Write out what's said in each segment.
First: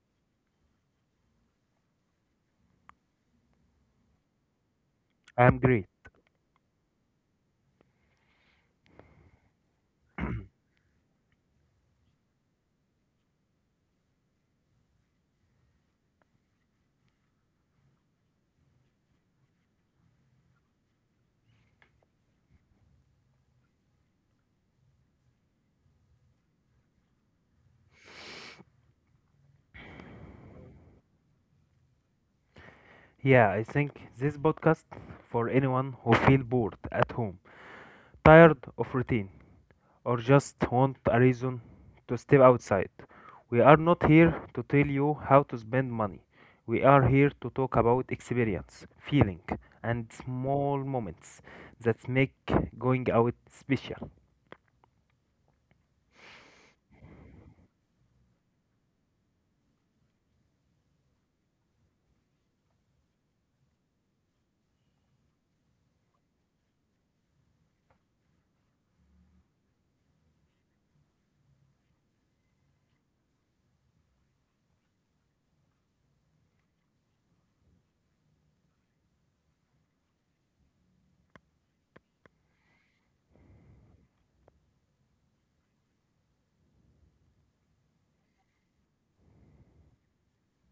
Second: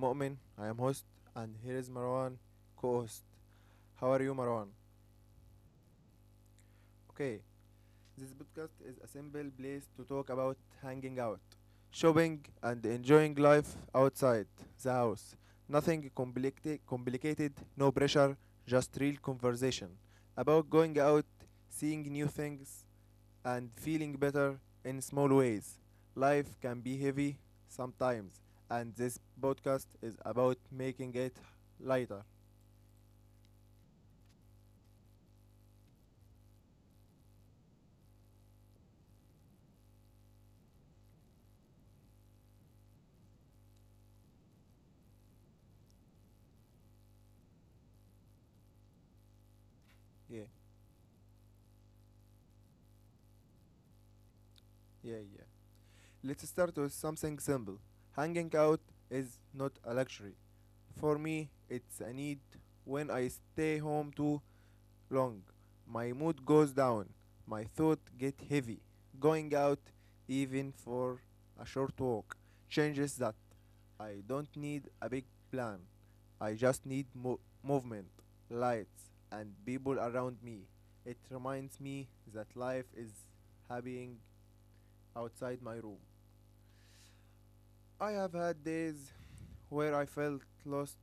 Mu'min, I am host, and here is Marwan, co-host. How are you Marwan? I'm great. Okay, this podcast is a simple place to talk about hanging out, shopping and enjoying life outside the house. Nothing complicated, no pressure, just real conversation about going out, seeing new things, and feeling better in small ways. Life can be heavy sometimes, and this podcast is about making it lighter. Yeah, I think this podcast for anyone who feel bored at home, tired of routine, or just want a reason to step outside. We are not here to tell you how to spend money. We are here to talk about experience, feeling, and Yeah, small moments that make going out special. yeah, yeah. Let's start with something simple. Hanging out is not a luxury. For me, it's a need. When I stay home too long, my mood goes down, my thoughts get heavy. Going out, even for a short walk, changes that. I don't need a big plan. I just need movement, lights, and people around me. It reminds me that life is happening outside my room. I have had days where I felt lost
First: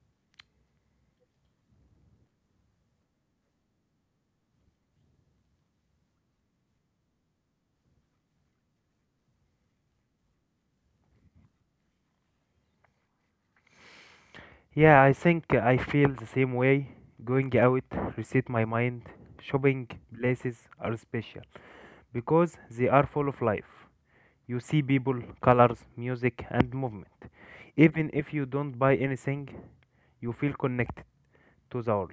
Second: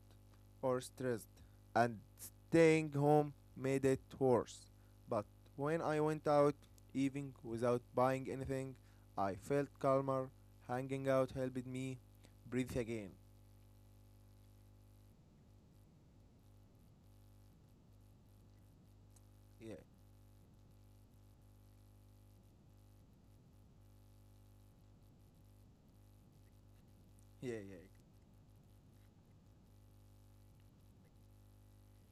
or stressed, and staying home made it worse. But when I went out, even without buying anything, I felt calmer. Hanging out helped me breathe again. Yeah, I think I feel the same way. Going out, reset my mind. Yeah, Shopping places are special. Because they are full of life. You see people, colors, music, and movement. yeah, yeah. Even if you don't buy anything, you feel connected to the world.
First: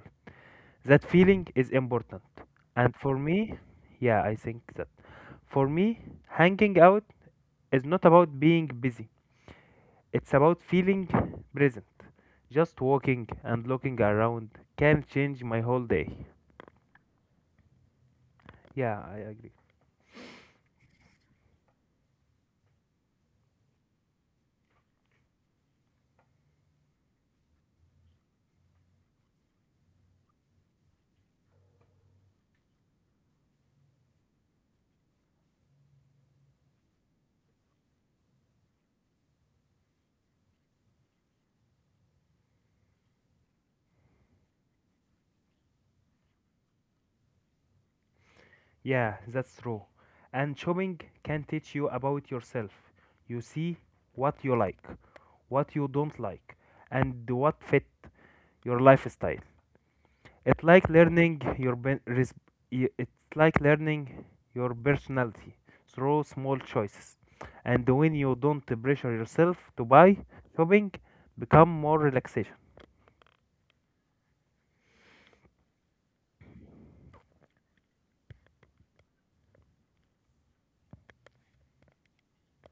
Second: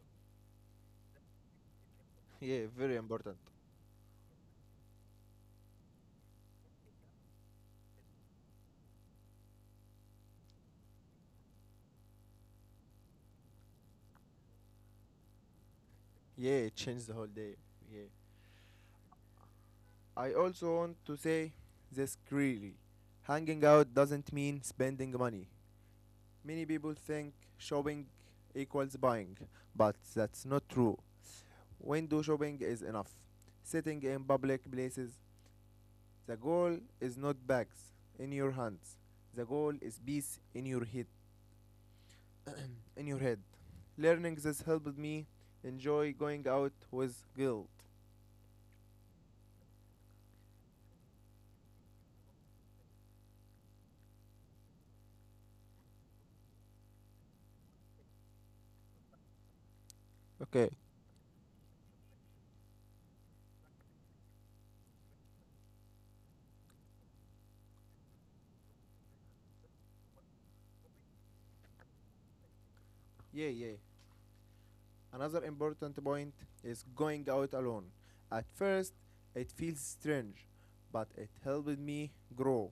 That feeling is important. Yeah, very And for important. me, yeah, I think that. For me, hanging out is not about being busy, it's about feeling present. Just walking and looking around can change my whole day. Yeah, it changed the whole day. Yeah. Yeah, I agree. I also want to say this clearly. Hanging out doesn't mean spending money. Many people think shopping equals buying, but that's not true. Window shopping is enough. Sitting in public places, the goal is not bags in your hands. The goal is peace in your head. In your head. Learning this helped me enjoy going out with guilt. Yeah, that's true. And shopping can teach you about yourself. You see what you like, what you don't like, and what fit your lifestyle. It's Okay. like learning your ben- res- y- it's like learning your personality through small choices. And when you don't pressure yourself to buy, shopping become more relaxation. Yeah, yeah. Another important point is going out alone. At first, it feels strange, but it helped me grow.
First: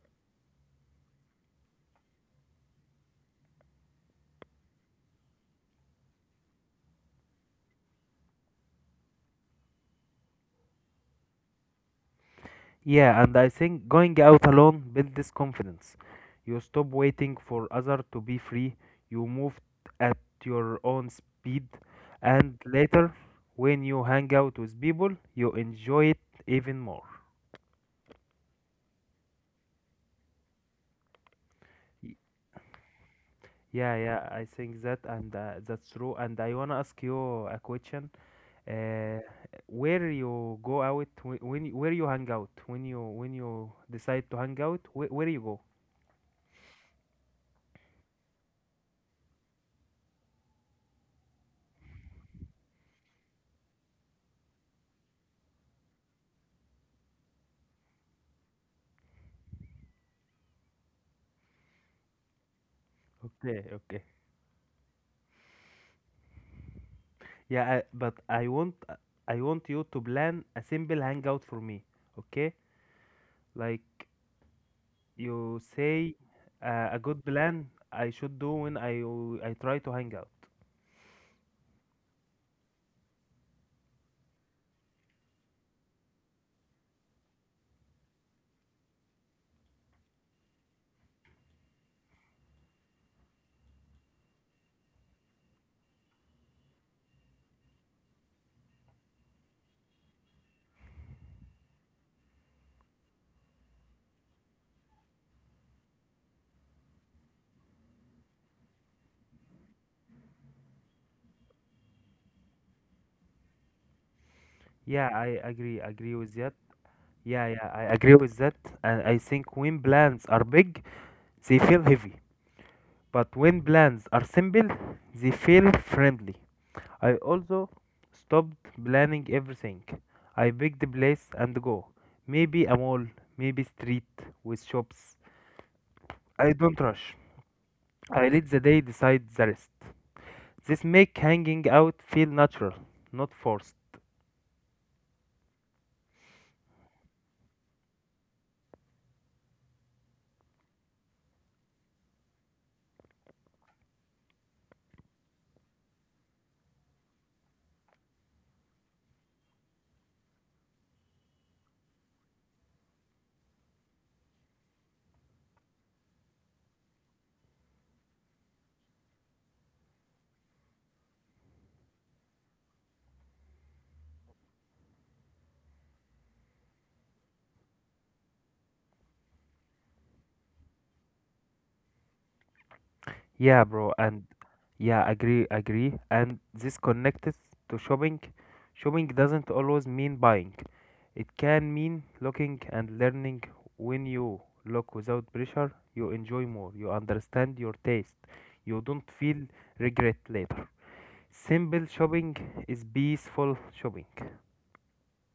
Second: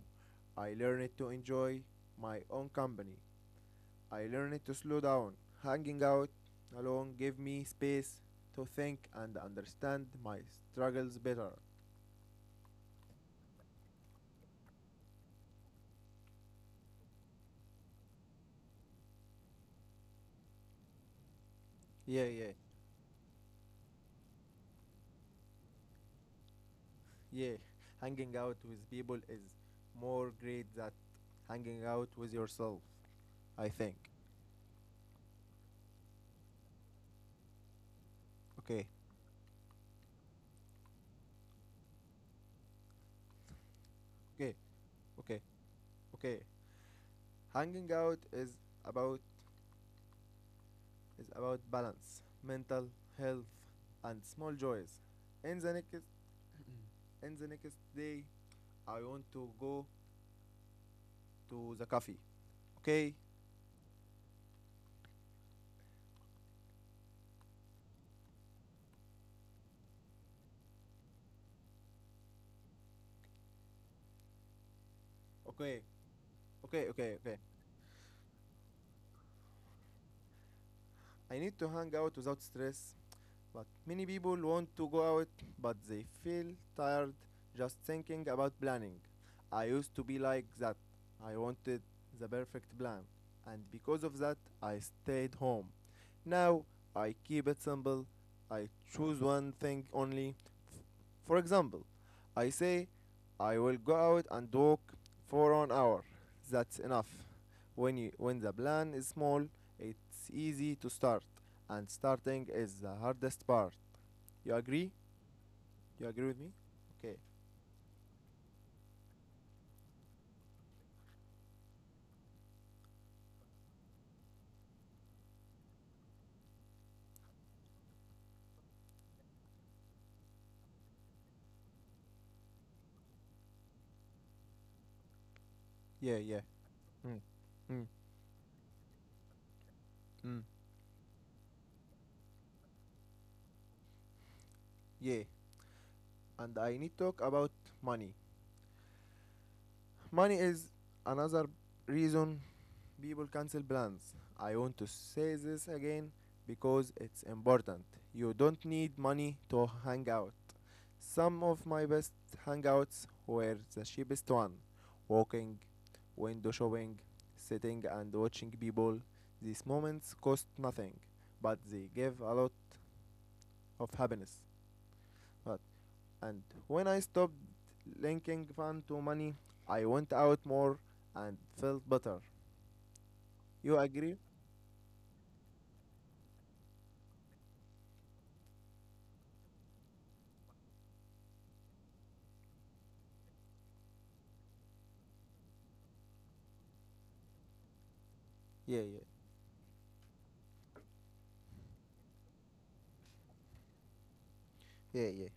I learned to enjoy my own company. I learned to slow down. Hanging out alone gave me space to think and understand my struggles better. Yeah, and I think going out alone builds this confidence. You stop waiting for others to be free, you move at your own speed, Yeah, yeah, and later, when you hang out with people, you enjoy it even more. yeah. Hanging out with people is more great than hanging out Y- with yourself, I think. Yeah, I think that and that's true. And I wanna ask you a question. Okay, Uh, where you go out, where you hang out, when you decide to okay, hang out, where okay, you go? okay. Hanging out is about about balance, mental health, and small joys. In the next in the next day, I want to go to the cafe. Okay, Okay, okay. But I want you to plan a simple hangout for me, okay? Like you okay, say, okay, a okay, good okay. plan I should do when I try to hang out. I need to hang out without stress. But many people want to go out, but they feel tired just thinking about planning. I used to be like that. I wanted the perfect plan, and because of that, I stayed home. Now I keep it simple. I choose one thing only. For example, I say I will go out and walk for an hour. That's enough. When the plan is small, it's easy to start, and starting is the hardest part. You agree? Yeah, I agree, You agree agree with with me? that. Okay. Yeah, yeah, I agree with that. And I think when plans are big, they feel heavy. But when plans are simple, they feel friendly. I also stopped planning everything. I pick the place and go. Maybe a mall, maybe street with shops. Yeah, yeah. I don't rush. Mm. Mm. I let the day decide the rest. Mm. This make hanging out feel natural, not forced. Yeah, and I need to talk about money. Money is another reason people cancel plans. I want to say this again because it's important. You don't need money to hang out. Some of my best hangouts were the cheapest one. Walking, window shopping, sitting and watching people. These moments cost nothing, but they give a lot of happiness. But And when I stopped linking fun to money, I went out more and felt better. Yeah, You bro, agree? and yeah, agree, agree. And this connected to shopping. Shopping doesn't always mean buying. It can mean looking and learning. When you look without pressure, you enjoy more. You understand your taste. Yeah, You yeah, don't feel regret later. Simple shopping is peaceful shopping. yeah, yeah.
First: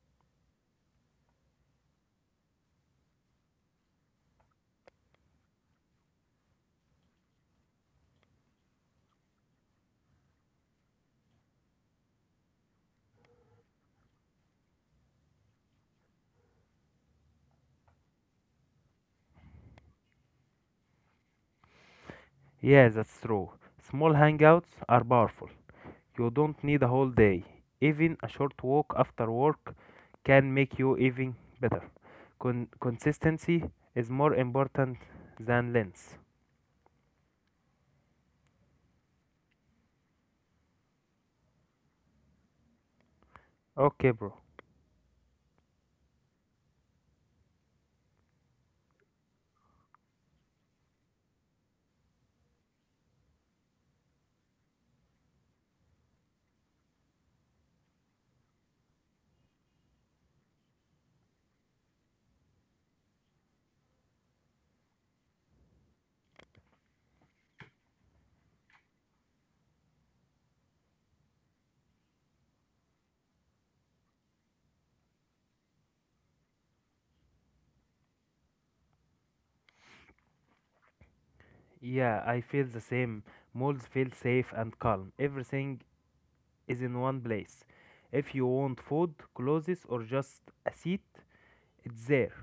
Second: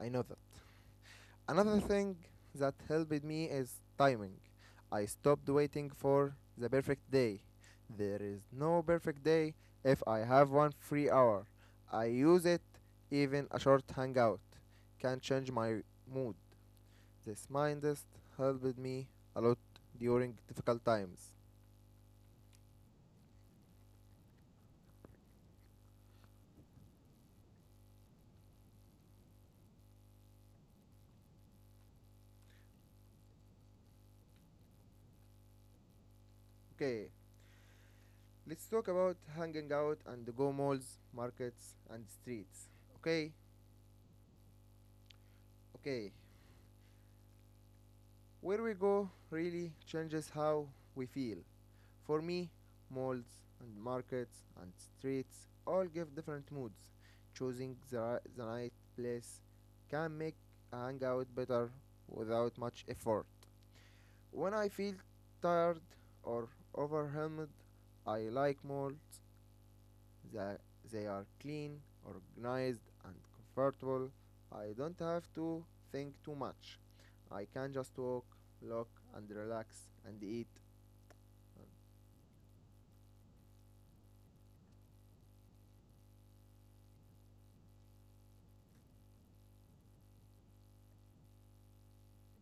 I know that. Another thing that helped me is timing. I stopped waiting for the perfect day. There is no perfect day if I have one free hour. I use it, even a short hangout can change my mood. This mindset helped me a lot during difficult times. Yeah, that's true. Small hangouts are powerful. You don't need a whole day. Even a short walk after work can make you even better. Consistency is more important than length. Okay, let's talk about hanging out and go malls, markets, and streets. Okay, Okay, bro. okay. Where we go really changes how we feel. For me, malls and markets and streets all give different moods. Choosing the right place can make a hangout better without much effort. When I feel tired or overwhelmed, I like malls that they are clean, organized, and comfortable. I don't have to think too much. I can just walk, look, and relax and eat. Um, Yeah, I feel the same. Malls feel safe and calm. Everything is in one place. If you want food, clothes, or just a seat, it's there.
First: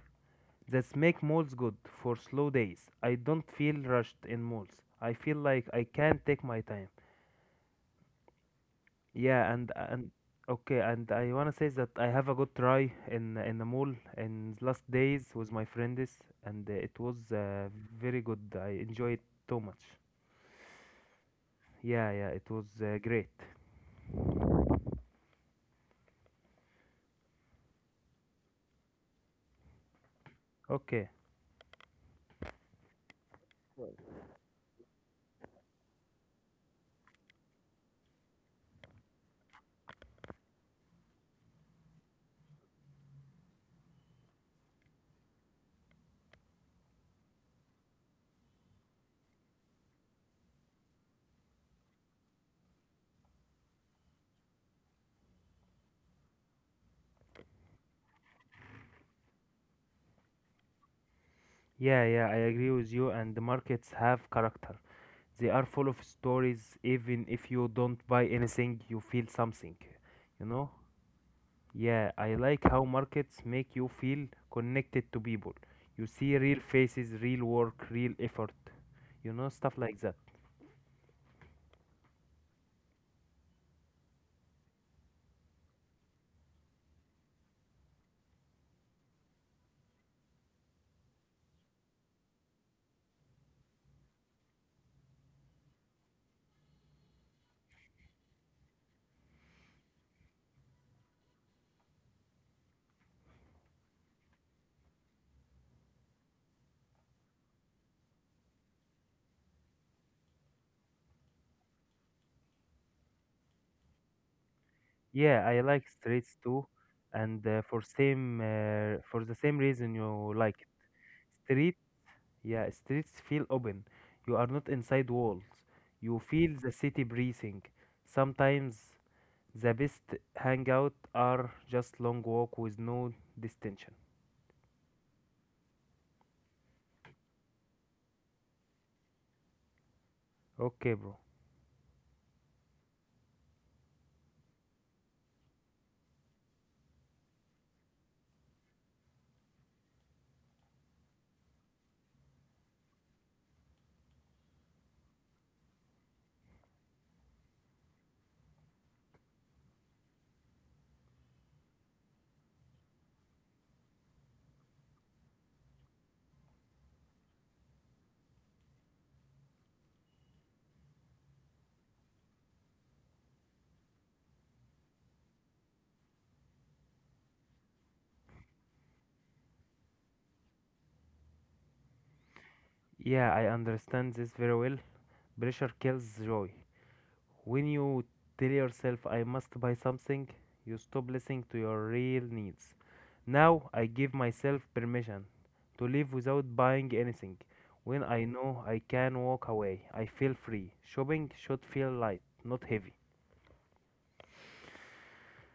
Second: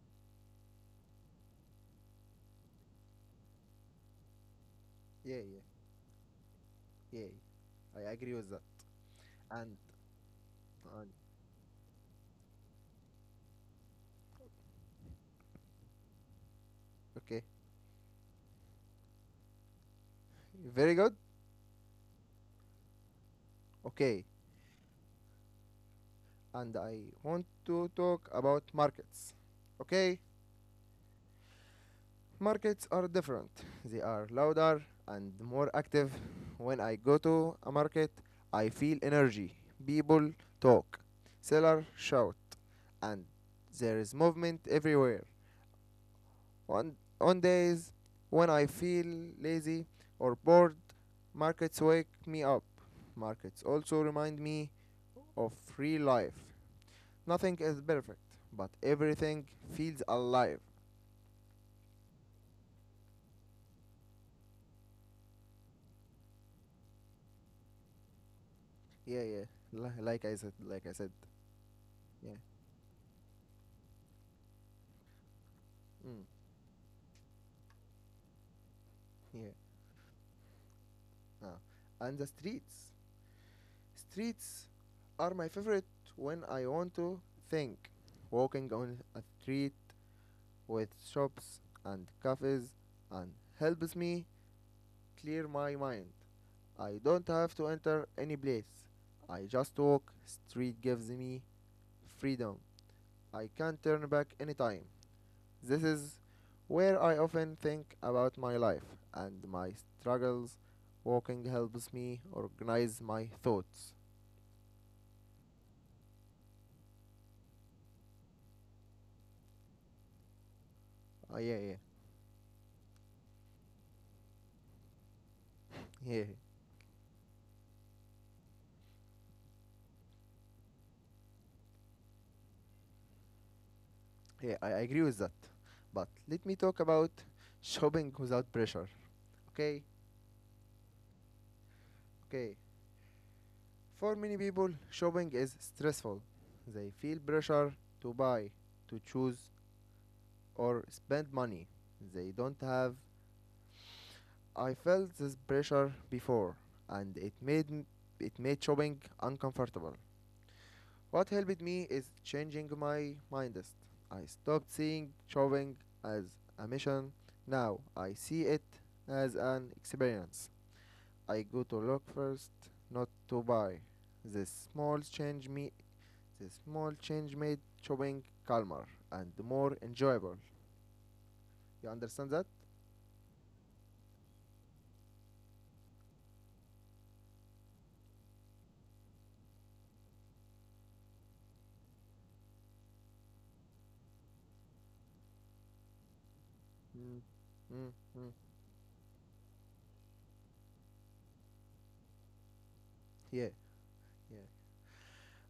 That's make malls good for slow days. I don't feel rushed in malls. I yeah, feel yeah, like I can take my time. yeah, yeah. I agree with that. Yeah, And, and okay, and, and I wanna say that I have a good try in the mall in last days with my friends, and it was okay, very good. I enjoyed it too much. very good. Yeah, yeah, it was great. Okay, and I want to talk about markets. Okay, Okay. markets are different. They are louder and more active. When I go to a market, I feel energy. People talk, sellers shout, and there is movement everywhere. On days when I feel lazy or bored, markets wake me up. Markets also remind me of real life. Nothing is perfect, but everything feels alive. Yeah, yeah, I agree with you. And the markets have character. They are full of stories. Even if you don't buy anything, you Yeah, feel yeah. something. Like I You said, know? like I said. Yeah, I Yeah. like how markets make you feel connected to people. You Mm. see real faces, real work, real effort. You know, Yeah. stuff like that. Ah. And the streets. Streets are my favorite when I want to think. Walking on a street with shops and cafes and helps me clear my mind. I don't have to enter any place. I just walk. Street gives me freedom. I can turn back anytime. This is where I often think about my life and my struggles. Walking helps me organize my thoughts. Yeah, I like streets too, and for the same reason you like it. Yeah, Street, yeah, yeah, streets feel open. You are not inside walls. You yeah, feel the city breathing. Sometimes the best hangout are just long walk with no distinction. yeah. I agree with that. But let me talk about shopping without pressure. Okay, Okay, bro. okay. For many people, shopping is stressful. They feel pressure to buy, to choose, or spend money. They don't have. I felt this pressure before, and it made shopping uncomfortable. What helped me is changing my mindset. I stopped seeing drawing as a mission. Now I see it as an experience. I go to look first, not to buy. The small change me the small change made drawing calmer and more enjoyable. You understand that? Yeah, I understand this very well. Pressure kills joy. When you tell yourself, I must buy something, you stop listening to your real needs. Now I give myself permission to live without buying Mm. anything. Mm, When I mm. know I can walk away, I feel free. Shopping should feel light, not heavy. Yeah, yeah.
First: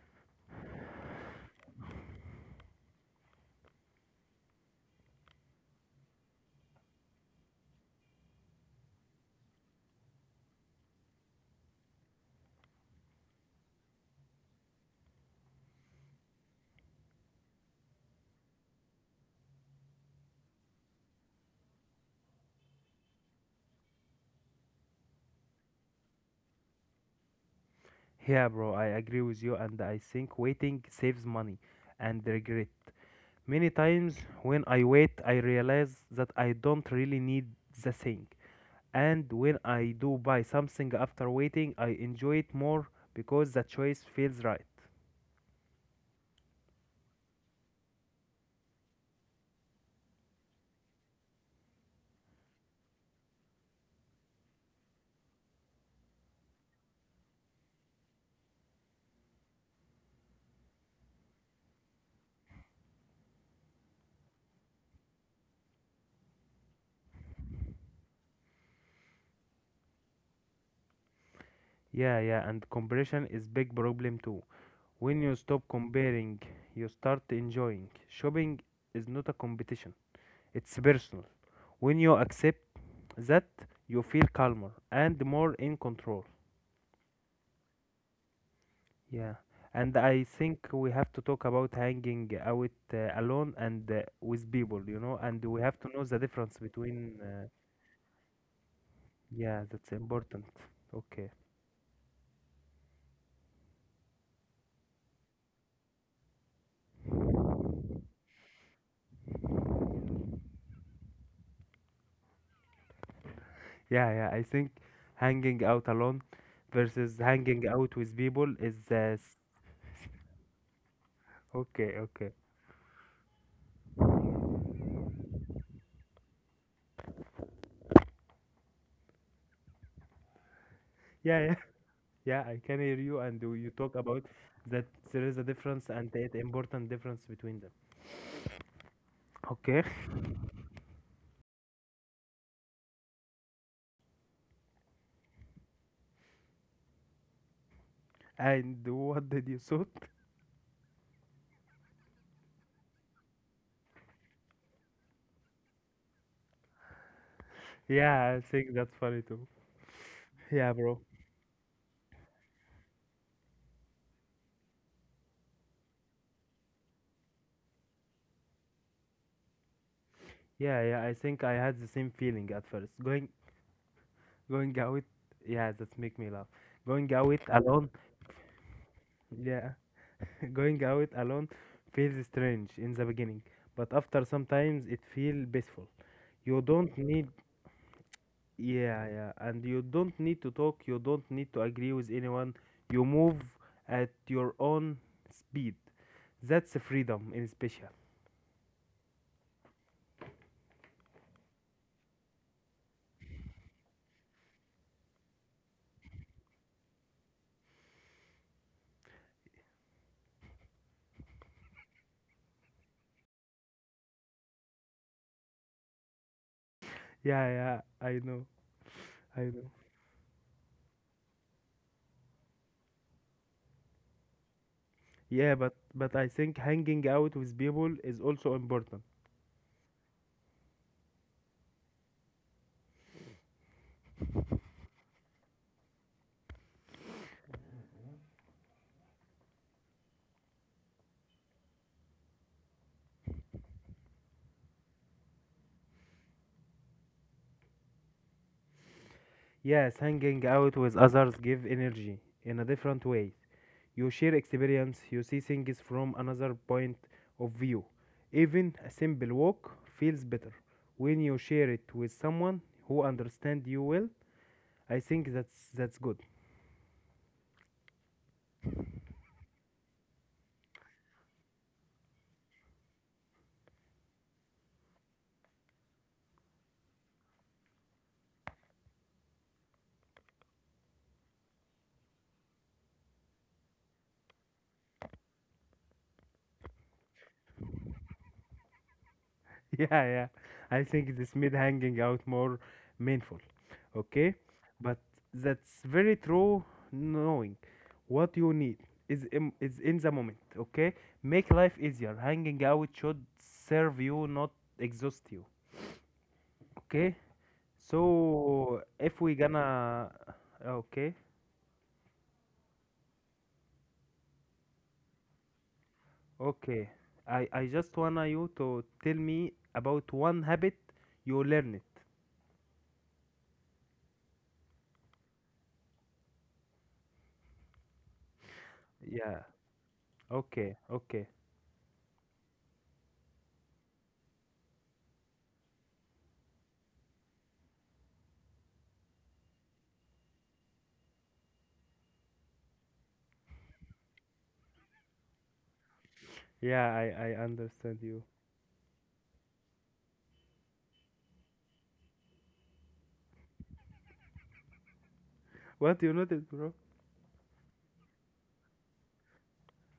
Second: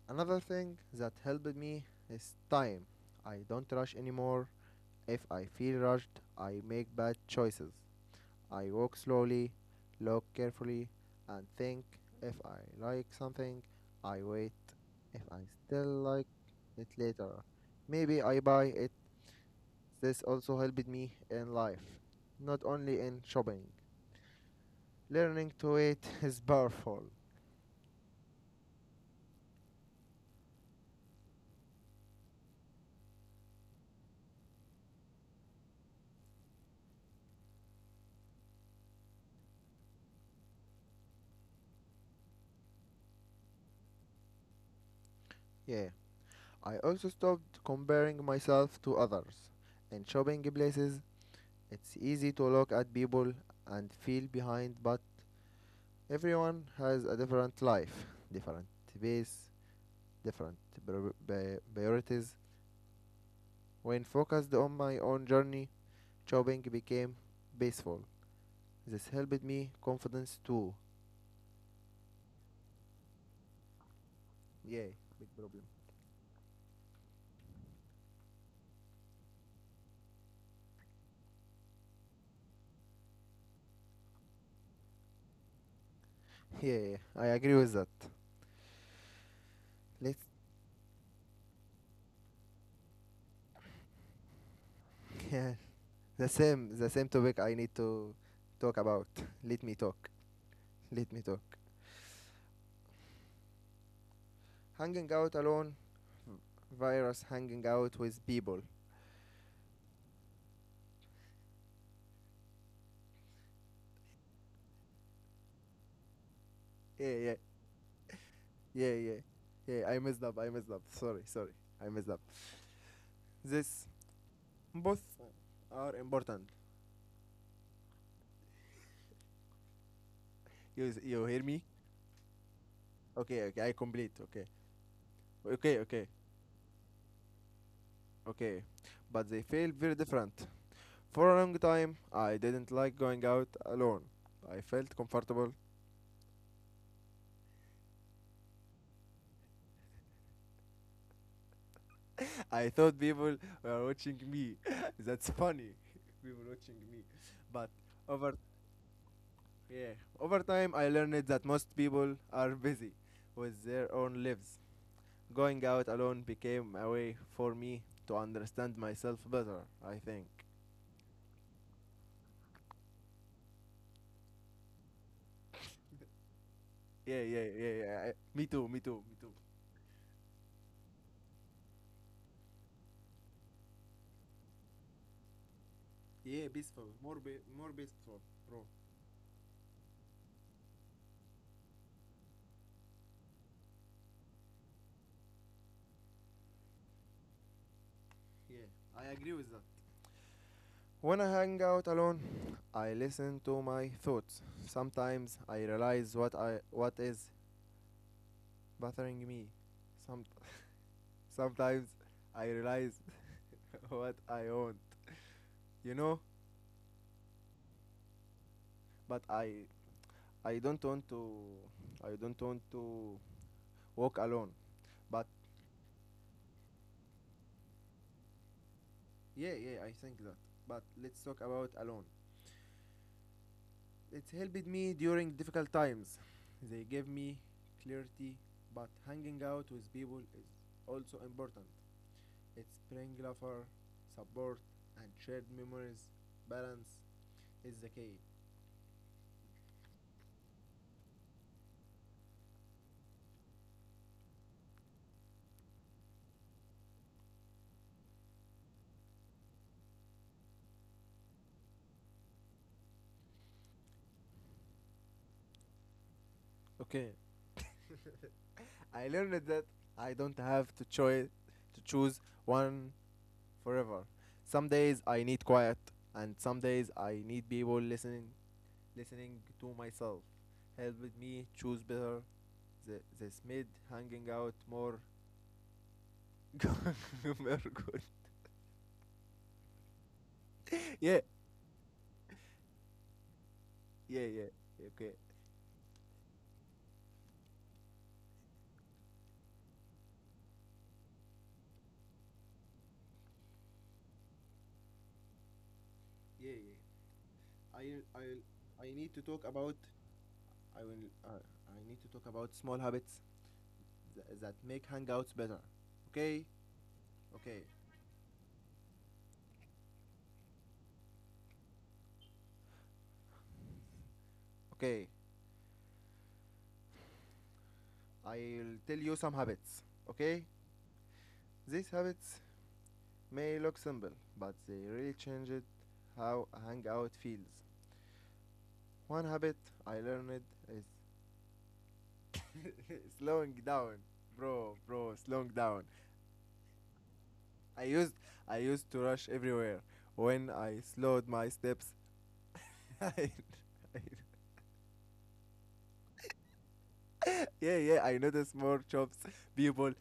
Another thing that helped me is time. I don't rush anymore. If I feel rushed, I make bad choices. I walk slowly, look carefully, and think if I like something, I wait. If I still like it later, maybe I buy it. This also helped me in life, not only in shopping. Learning to wait is powerful. Yeah, bro, I agree with you, and I think waiting saves money and regret. Many times when I wait, I realize that I don't really need the thing. And when I do buy something after waiting, I enjoy it more because the choice feels right. Yeah. I also stopped comparing myself to others. In shopping places, it's easy to look at people and feel behind, but everyone has a different life, different pace, different priorities. When focused on my own journey, shopping became peaceful. This helped me confidence too. Yeah, yeah, and comparison is big problem too. Yeah, When big you problem. stop comparing, you start enjoying. Shopping is not a competition. It's personal. When you accept that, you feel calmer and more in control. Yeah, yeah, yeah. I agree with that. Yeah. And I Let's think we have to talk about hanging out alone and with people, you know, and yeah, we have to know the the difference same the same between topic uh, I need to talk about. Let Yeah, me that's talk. important. Let me Okay. talk. Hanging out alone virus hanging out with people. Yeah, yeah. I think hanging out alone Yeah, versus yeah, hanging out with people is yeah, yeah. Yeah, I messed up. Sorry, sorry. I okay, messed up. okay. This both are important. You Yeah, hear yeah, me? yeah. I can hear you, and Okay, okay, you I talk complete. about Okay, that there is a okay, difference okay, and an important difference between them. okay. But they feel Okay. very different. For a long time, I didn't like going out alone. I felt comfortable. And what did you thought? I thought people were watching me. That's funny. People watching me. But Yeah, over I think that's funny too. yeah, over Yeah, time, I bro. learned that most people are busy with their own lives. Going out alone became a way for me to understand myself better. I think. Yeah, yeah. I think I had the same feeling at first. Going out. Yeah, that make me laugh. Going Yeah, out yeah, yeah, alone. yeah. I- Me too, me too, me too. Yeah. Going out alone feels strange in the beginning, but after sometimes it feels peaceful. Yeah, You peaceful. don't need More peaceful, bro. yeah, yeah, and you don't need to talk, you don't need to agree with anyone. You move at your own speed. That's freedom in special. Yeah, I agree with that. When I hang out alone, I listen to my thoughts. Sometimes I realize what is bothering me. Some Sometimes I realize what I want, you know. Yeah, yeah, I know. But I know. I don't want to I don't want to walk alone. But But I think hanging out with people is also important. yeah, yeah, I think that. But let's talk about alone. It helped me during difficult times. They gave me clarity, but hanging out with people is also important. It's bring laughter, support, and shared memories. Balance is the key. Yes, hanging out with others give energy in a different way. You share experience, you see things from another point of view. Even a simple walk feels better when you share it with someone who understands you well. I think that's good. Okay, I learned that I don't have to choose one forever. Some days I need quiet, and some days I need people listening to myself. Helped me choose better. This made hanging out more very good. yeah, yeah. I think Yeah, this made hanging out more meaningful. yeah, Okay, yeah. Yeah, but okay. that's very true. Knowing what you need is in the moment. Okay, make life easier. Hanging out should serve you, not exhaust you. Yeah, yeah. Okay. I So I need to if we talk about gonna I will okay, I need to talk about small habits that make hangouts better. Okay? okay. I Okay. I just wanna you to tell me about one habit you learn it. Okay. I'll tell you some Yeah. habits. Okay? Okay. Okay. These habits may look simple, but they really change it how a hangout feels. One habit I learned is slowing down. Bro, bro, slowing down. Yeah, I I understand used you. I used to rush everywhere. When I slowed my steps, I, What you noticed, bro? I- yeah, yeah, I noticed more shops, people,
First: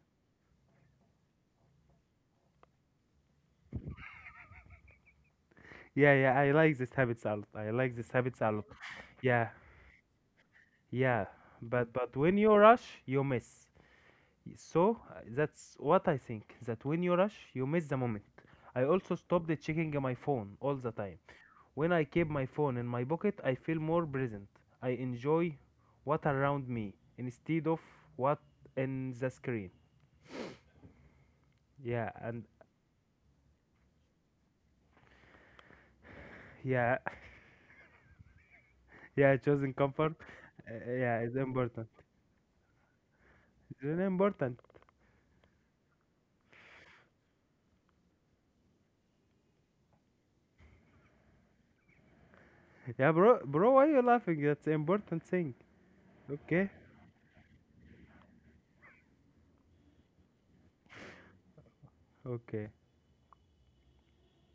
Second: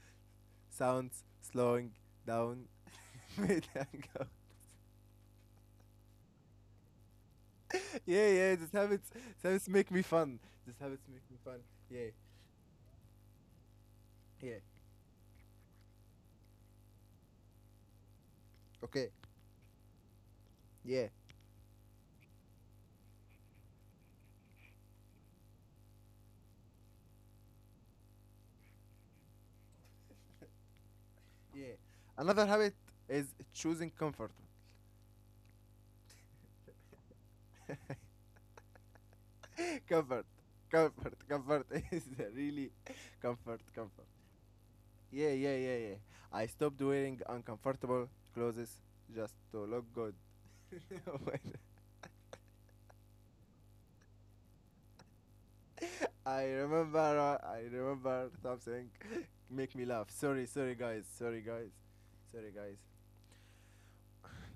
sounds slowing down. Made I go. Yeah, yeah. I like this yeah, habits a yeah, lot. these habits, these Yeah. habits make me fun. These habits make Yeah. me fun. Yeah, But when you rush, you miss. yeah. So that's what I think. That when you rush, you miss the moment. I Okay. also stopped checking my phone all the Yeah, time. When I keep my phone in my pocket, I feel more present. I enjoy what around me instead of what in the screen. yeah. Yeah, and Another habit is choosing comfort. yeah, yeah, choosing comfort. comfort, Yeah, it's Comfort important. is really It's really comfort. important. Yeah, yeah, yeah, yeah. I stopped wearing uncomfortable clothes just to look good. When Yeah, bro, why you laughing? That's important thing. Okay, I remember something make me laugh. Sorry, sorry guys, sorry guys, sorry okay, guys.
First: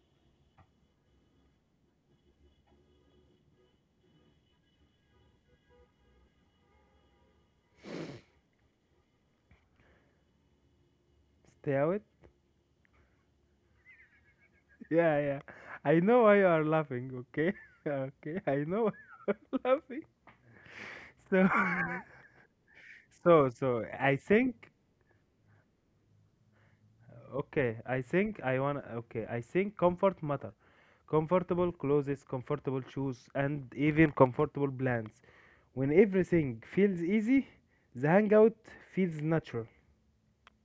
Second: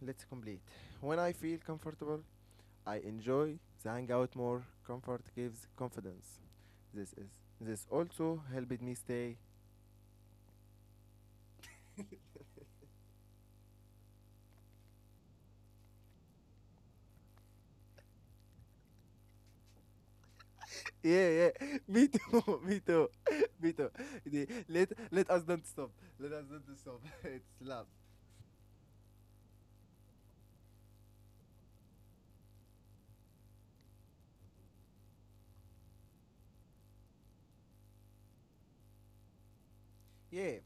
Let's complete. When I feel comfortable, I enjoy the hangout more. Comfort gives confidence. This is this also helped me stay. stay out. Yeah, yeah, I know why you are laughing. Okay, okay, I know why you're laughing. Yeah, So, yeah. Me too. Me too. Me so, too. I think Let let us not stop. Let us not stop. It's Okay, love. I think I want. Okay, I think comfort matter. Comfortable clothes, comfortable shoes, and even comfortable plans. When everything feels easy, the hangout feels natural. Yeah,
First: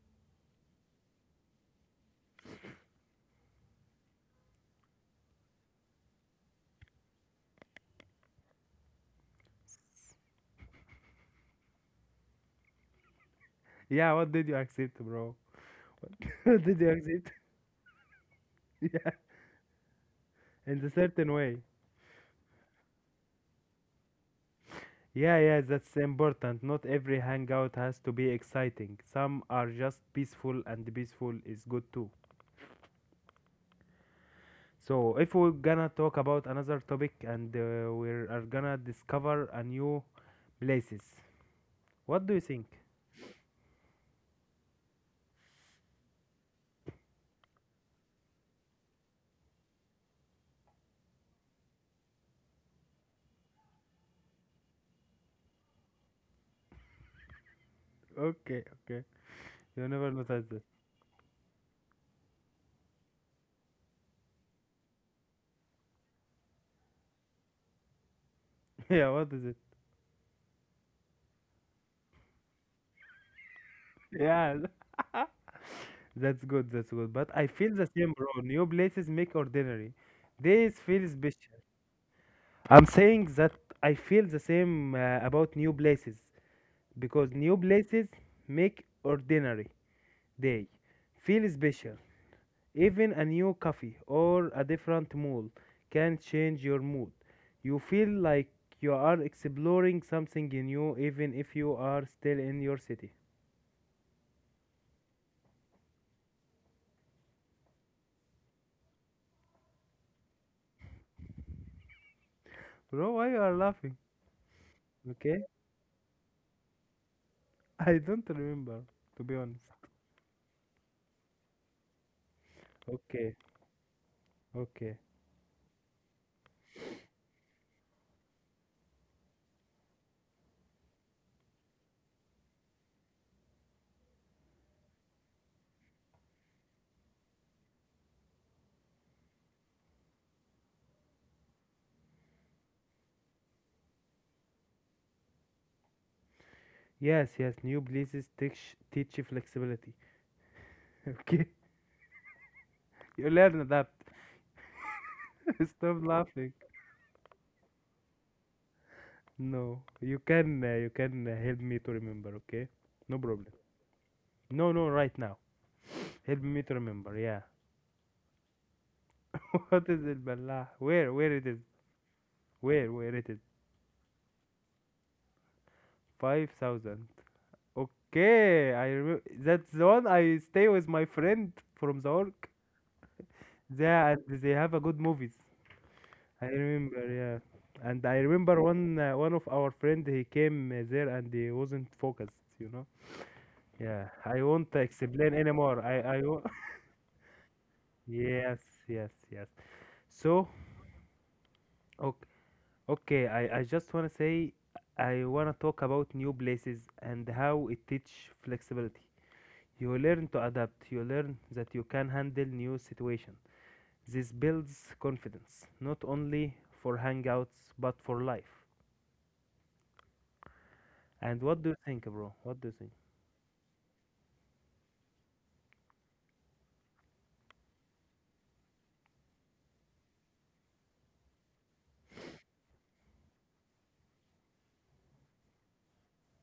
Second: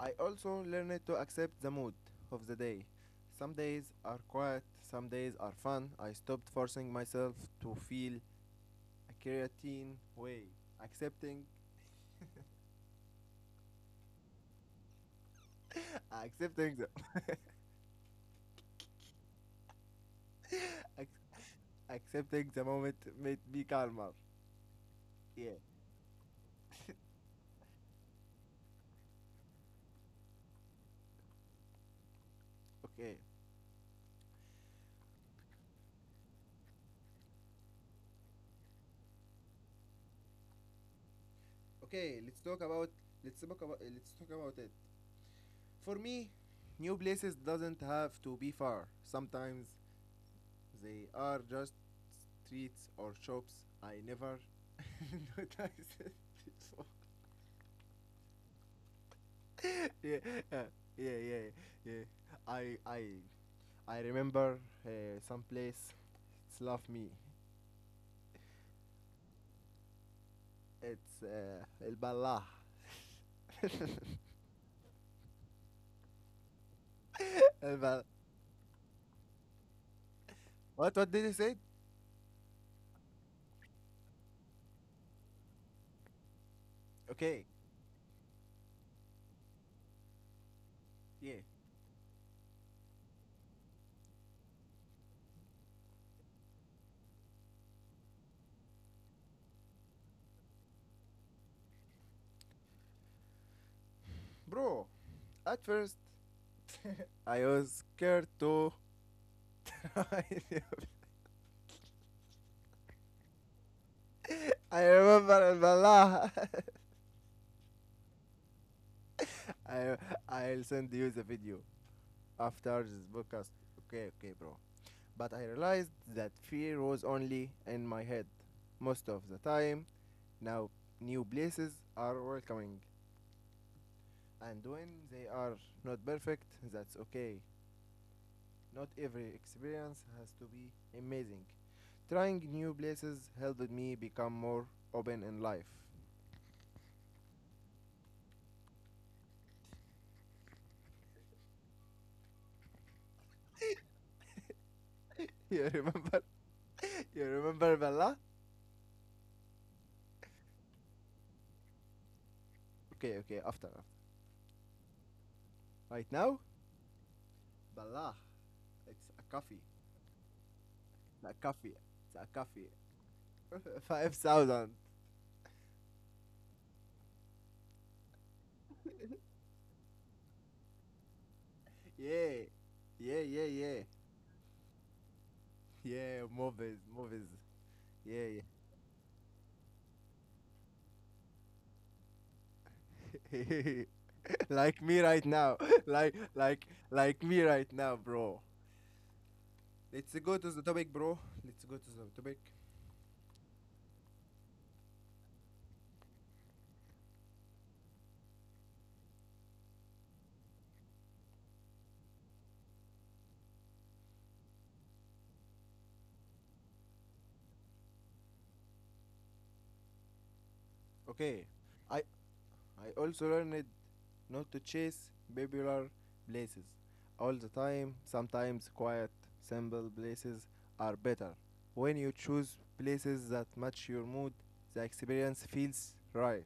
I also learned to accept the mood of the day. Some days are quiet, some days are fun. I stopped forcing myself to feel a creatine way. Accepting, Yeah, what did you accept, bro? What accepting did you accept? Yeah, in a certain ac- way. accepting the moment made me calmer. Yeah, Yeah. yeah, that's important. Not every hangout has to be exciting. Some are just peaceful, and peaceful is good too. Okay. So if we're gonna talk about another topic and we are gonna discover a new places, Okay. what do you Let's talk think? about. Let's talk about it. For me, new places doesn't have to be far. Sometimes they are just streets or shops. I never noticed it before. Okay, okay. You never yeah, noticed that. yeah, yeah, yeah, yeah. I, I, I remember some place. It's love me. yeah, what is it? It's El Balah. Yeah, that's good, that's good. But I feel El the Bal- same, bro. New places make ordinary. Days what? feel What did you say? special. I'm saying that I feel the same about new places because Okay. new places make ordinary day Yeah, feel special. Even a new coffee or a different mall can change your mood. You feel like you are exploring something new even if you are still in your city. bro. At first, I was scared to try. Bro, why you are laughing? I remember Okay? El Balah. I don't remember, to be honest. I, I'll send you the video after this Okay, podcast. Okay, okay, bro. okay. But I realized that fear was only in my head most of the time. Now, new places are welcoming, and when they are not perfect, that's okay. Not every experience has to be amazing. Trying new places helped me become more open in life. Yes, yes, new places teach you flexibility. Okay? You learn adapt. You Stop remember? laughing. You remember Bella? No, you can help me to remember, okay? Okay, No okay, problem. after. No, no, right now. Right now? Help me to remember, yeah. Bella. It's a coffee. What is it, Ballah? It's a Where it is? coffee. It's a coffee. Where it is? 5,000. 5,000. Okay, I remember. That's the one I stay with my friend from the Yeah. work. Yeah, yeah, yeah. Yeah, and they have a good movies. Yeah, I movies, remember, movies. yeah. And I Yeah, remember one of our friend he came there and he wasn't focused, you know. yeah. Yeah, I won't Like me right explain now. anymore. Like I won't. like like me right now, bro. Yes, yes, yes. Let's go to So, the topic, bro. Let's go to the topic. Okay, I just want to say I want to talk about new places and how it teach flexibility. You learn to adapt, you learn that you can handle new situation. This builds confidence, not only for hangouts but for life. And Okay. what do you I think, bro? What do you I think? also learned not to chase popular places all the time. Sometimes quiet, simple places are better. When you choose places that match your mood, the experience feels right.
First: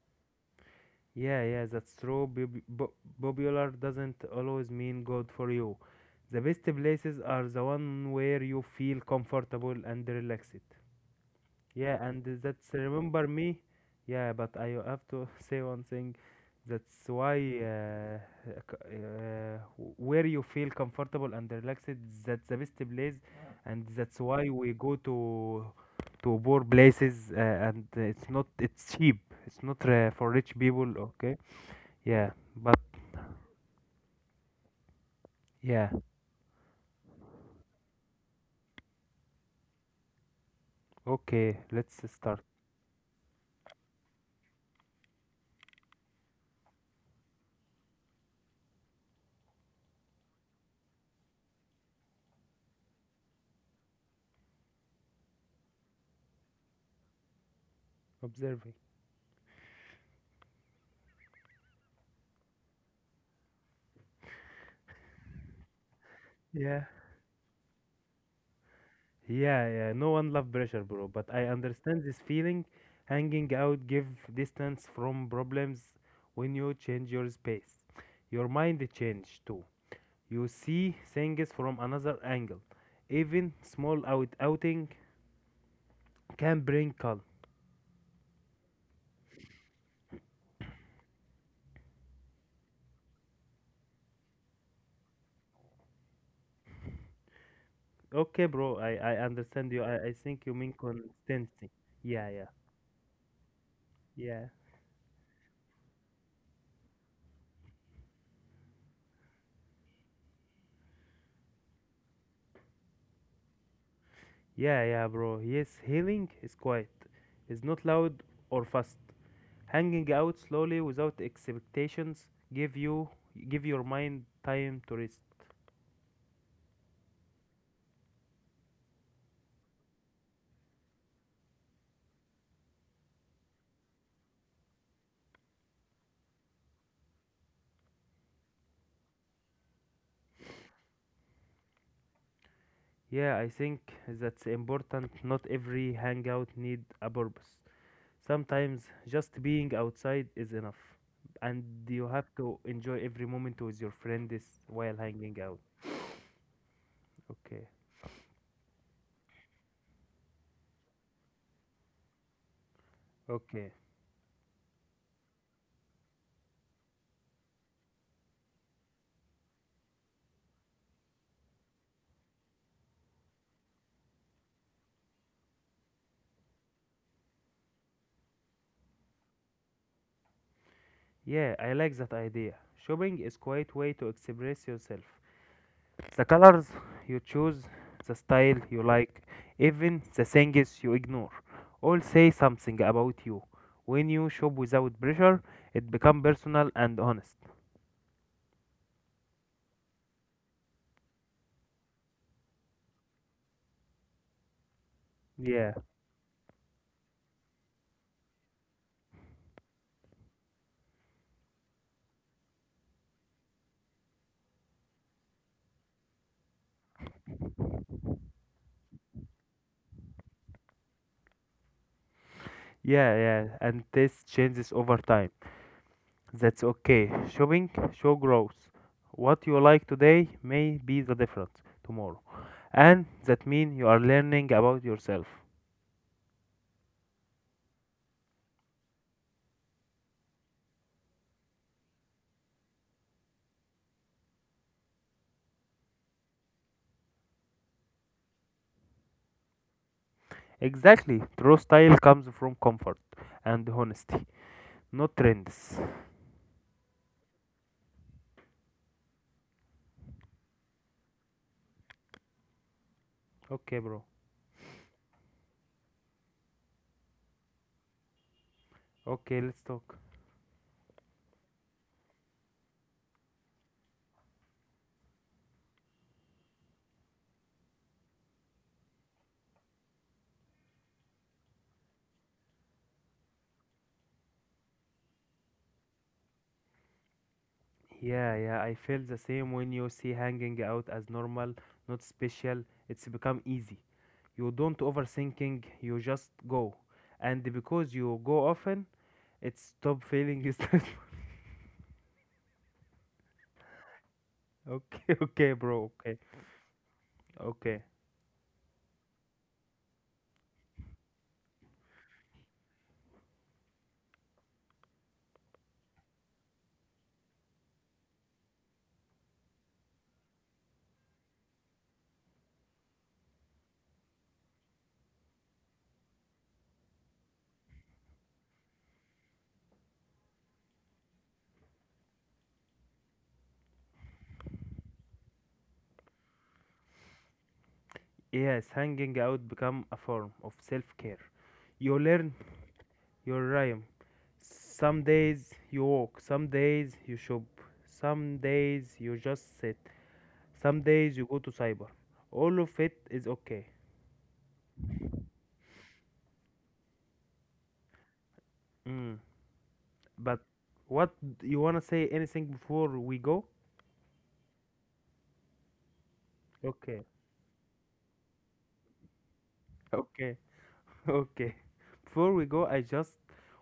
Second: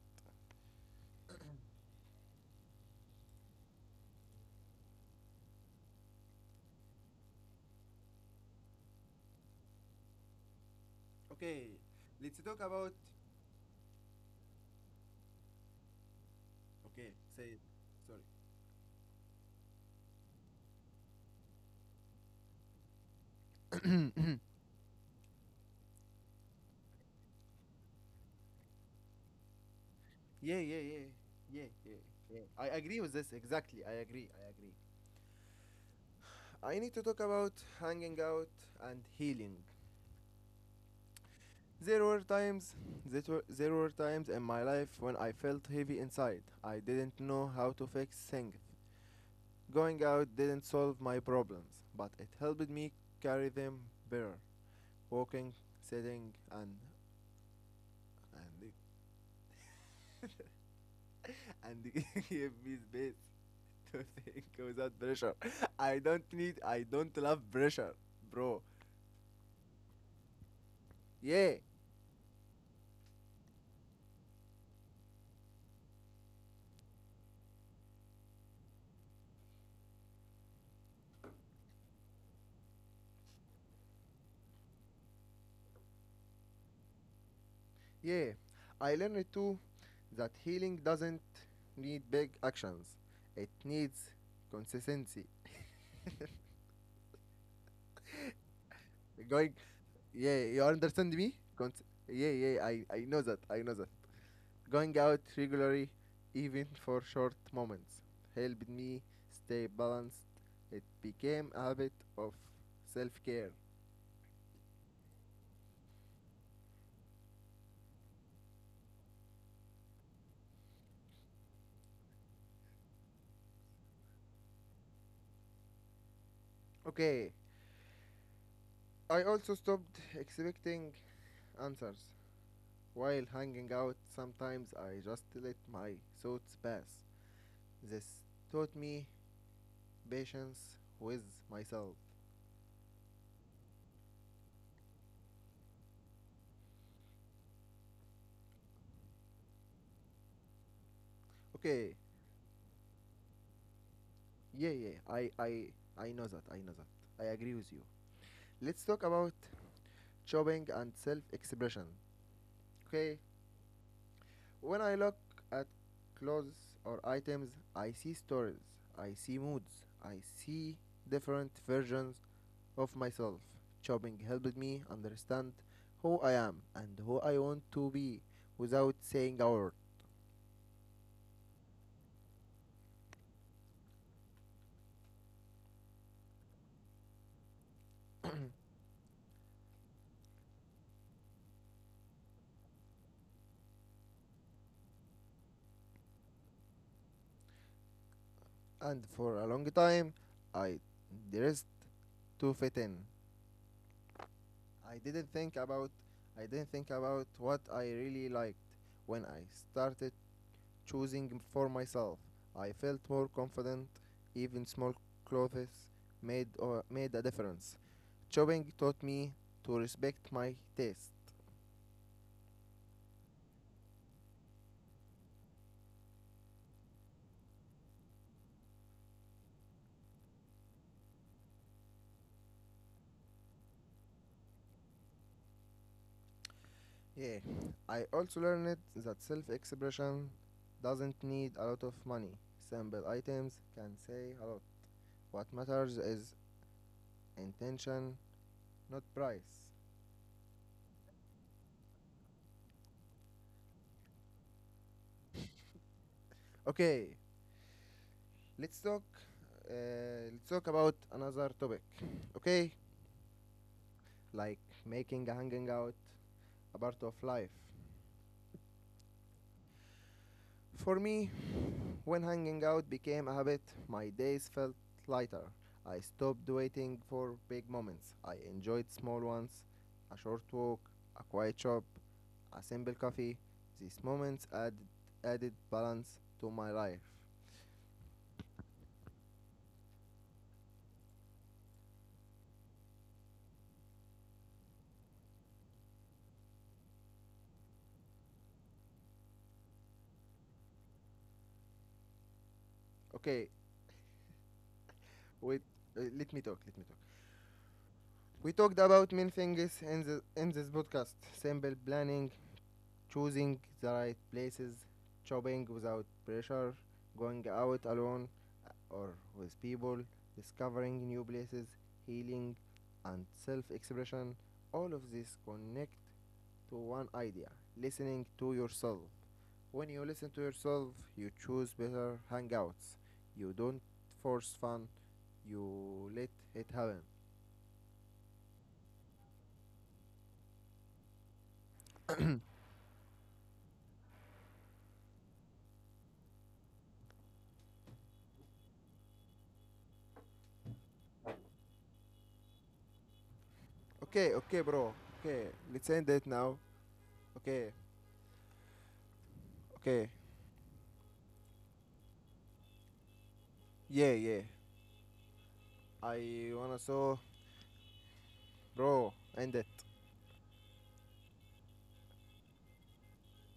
Yeah, yeah, that's true. Popular doesn't always mean good for you. The best places are the one where you feel comfortable and relaxed. Okay, Yeah, and let's talk that's about. remember me. Yeah, but I have to say one thing. That's Okay, why say it. uh, uh, Sorry. c- uh, where you feel comfortable and relaxed, that's the best place, and that's why we go to poor places, and it's cheap. It's not for rich Yeah, yeah, people. yeah, Okay. yeah, yeah, Yeah, yeah. I but agree with this exactly. I agree. yeah. I need to talk about hanging out and healing. Okay, let's There were start times there were times in my life when I felt heavy inside. I didn't know how to fix things. Going out didn't solve my problems, but it helped me carry them better. Walking, sitting, and observing. and give me space to think without pressure. I don't need. Yeah. I don't love pressure, bro. Yeah, yeah, no one love pressure, bro. But I Yeah. understand this feeling. Hanging out give distance from problems when you change your space. Your mind change too. You see things from another angle. Even small outing can bring calm. Yeah, I learned too that healing doesn't need big actions. It needs consistency. Okay, bro. I Going, understand you. I yeah, think you you mean understand me? consistency. Yeah, Yeah, yeah, yeah, I know that, yeah, Going out regularly, even for short moments, helped me stay balanced. It became a habit of self care. yeah, yeah, bro. Yes, healing is quiet. It's not loud or fast. Hanging out slowly without expectations give you give your mind time to rest. Okay, I also stopped expecting answers. While hanging out, sometimes I just let my thoughts pass. This taught me patience with myself. Yeah, I think that's important. Not every hangout need a purpose. Sometimes just being outside is enough. And Okay, you have to enjoy every moment with your friends yeah, yeah, while hanging out. I know that, I agree Okay. with you. Let's talk about shopping and self expression. Okay. Okay. When I look at clothes or items, I see stories, I see moods, I see different versions of myself. Shopping helped me understand who I am and who I want to be without saying a word. Yeah, I like that idea. Shopping is quite way to express yourself. The colors you choose, the style you like, even the things you ignore, all say something about you. When you shop without pressure, it becomes personal and honest. And for a long time, I dressed to fit in. I didn't think Yeah, about I didn't think about what I really liked. When I started choosing for myself, I felt more confident. Even small clothes made a difference. Shopping taught me to respect my taste. yeah, yeah, and taste changes over time. That's okay. Shopping show growth. What you like today may be the difference tomorrow, and that means you are learning about yourself. Yeah, I also learned that self-expression doesn't need a lot of money. Simple items can say a lot. What matters is intention, not price. Exactly, true style comes from comfort and honesty, not trends. Okay, let's talk. Let's talk about another topic. Okay, Okay, bro. like making a hanging out a part of life. Okay, let's talk. For me, when hanging out became a habit, my days felt lighter. I stopped waiting for big moments. I enjoyed small ones, a short walk, a quiet shop, a simple coffee. These moments add, added balance to my life. Yeah, yeah, I feel the same when you see hanging out as normal, not special. It's become easy. You don't overthinking, you just go. And because you go often, it stop feeling stressful. Okay, Okay, okay, wait, bro. Okay, let me talk. okay. We talked about many things in, in this podcast, simple planning, choosing the right places, shopping without pressure, going out alone, uh, or with people, discovering new places, healing, and self expression. All of this connect to one idea, listening to yourself. When you listen to yourself, you choose better hangouts. You don't force fun, you let it happen. Yes, hanging out become a form of self-care. You learn your rhyme. Some days you walk, some days you shop, some days you just sit. Some days you go to cyber. All of it is okay. Okay, okay, bro. Okay, let's end it now. Okay, Mm. okay. But what you wanna say anything before we go? Yeah, yeah. I wanna Okay, so bro end it. okay, okay. Before we go, I just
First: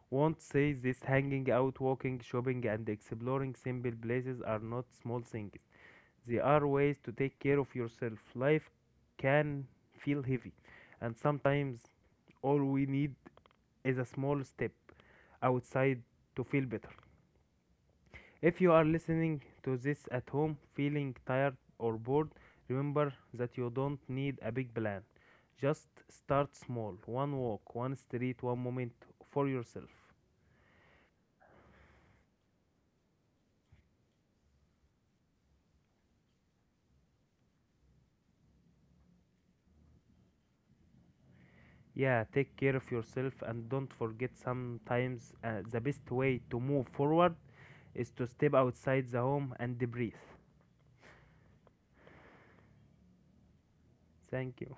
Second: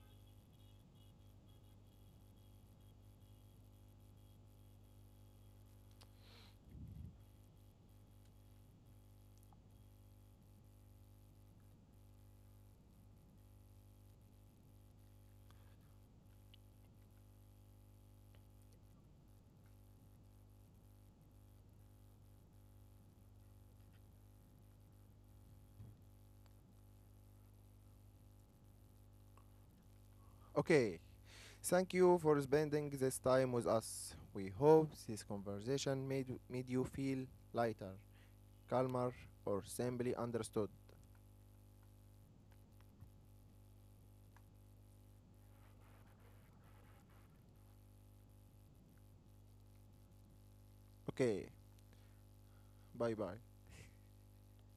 want to say this: hanging out, walking, shopping, and exploring simple places are not small things. They are ways to take care of yourself. Life can feel heavy, and sometimes all we need is a small step outside to feel better. If you are listening to this at home feeling tired or bored, remember that you don't need a big plan. Just start small. One walk, one street, one moment for yourself. Okay. Thank you for spending this time with us. We hope this conversation made you feel lighter, calmer, or simply understood. Yeah, take care of yourself and don't forget sometimes the best way to move forward is to step outside the home and breathe. Okay. Bye bye. Thank you.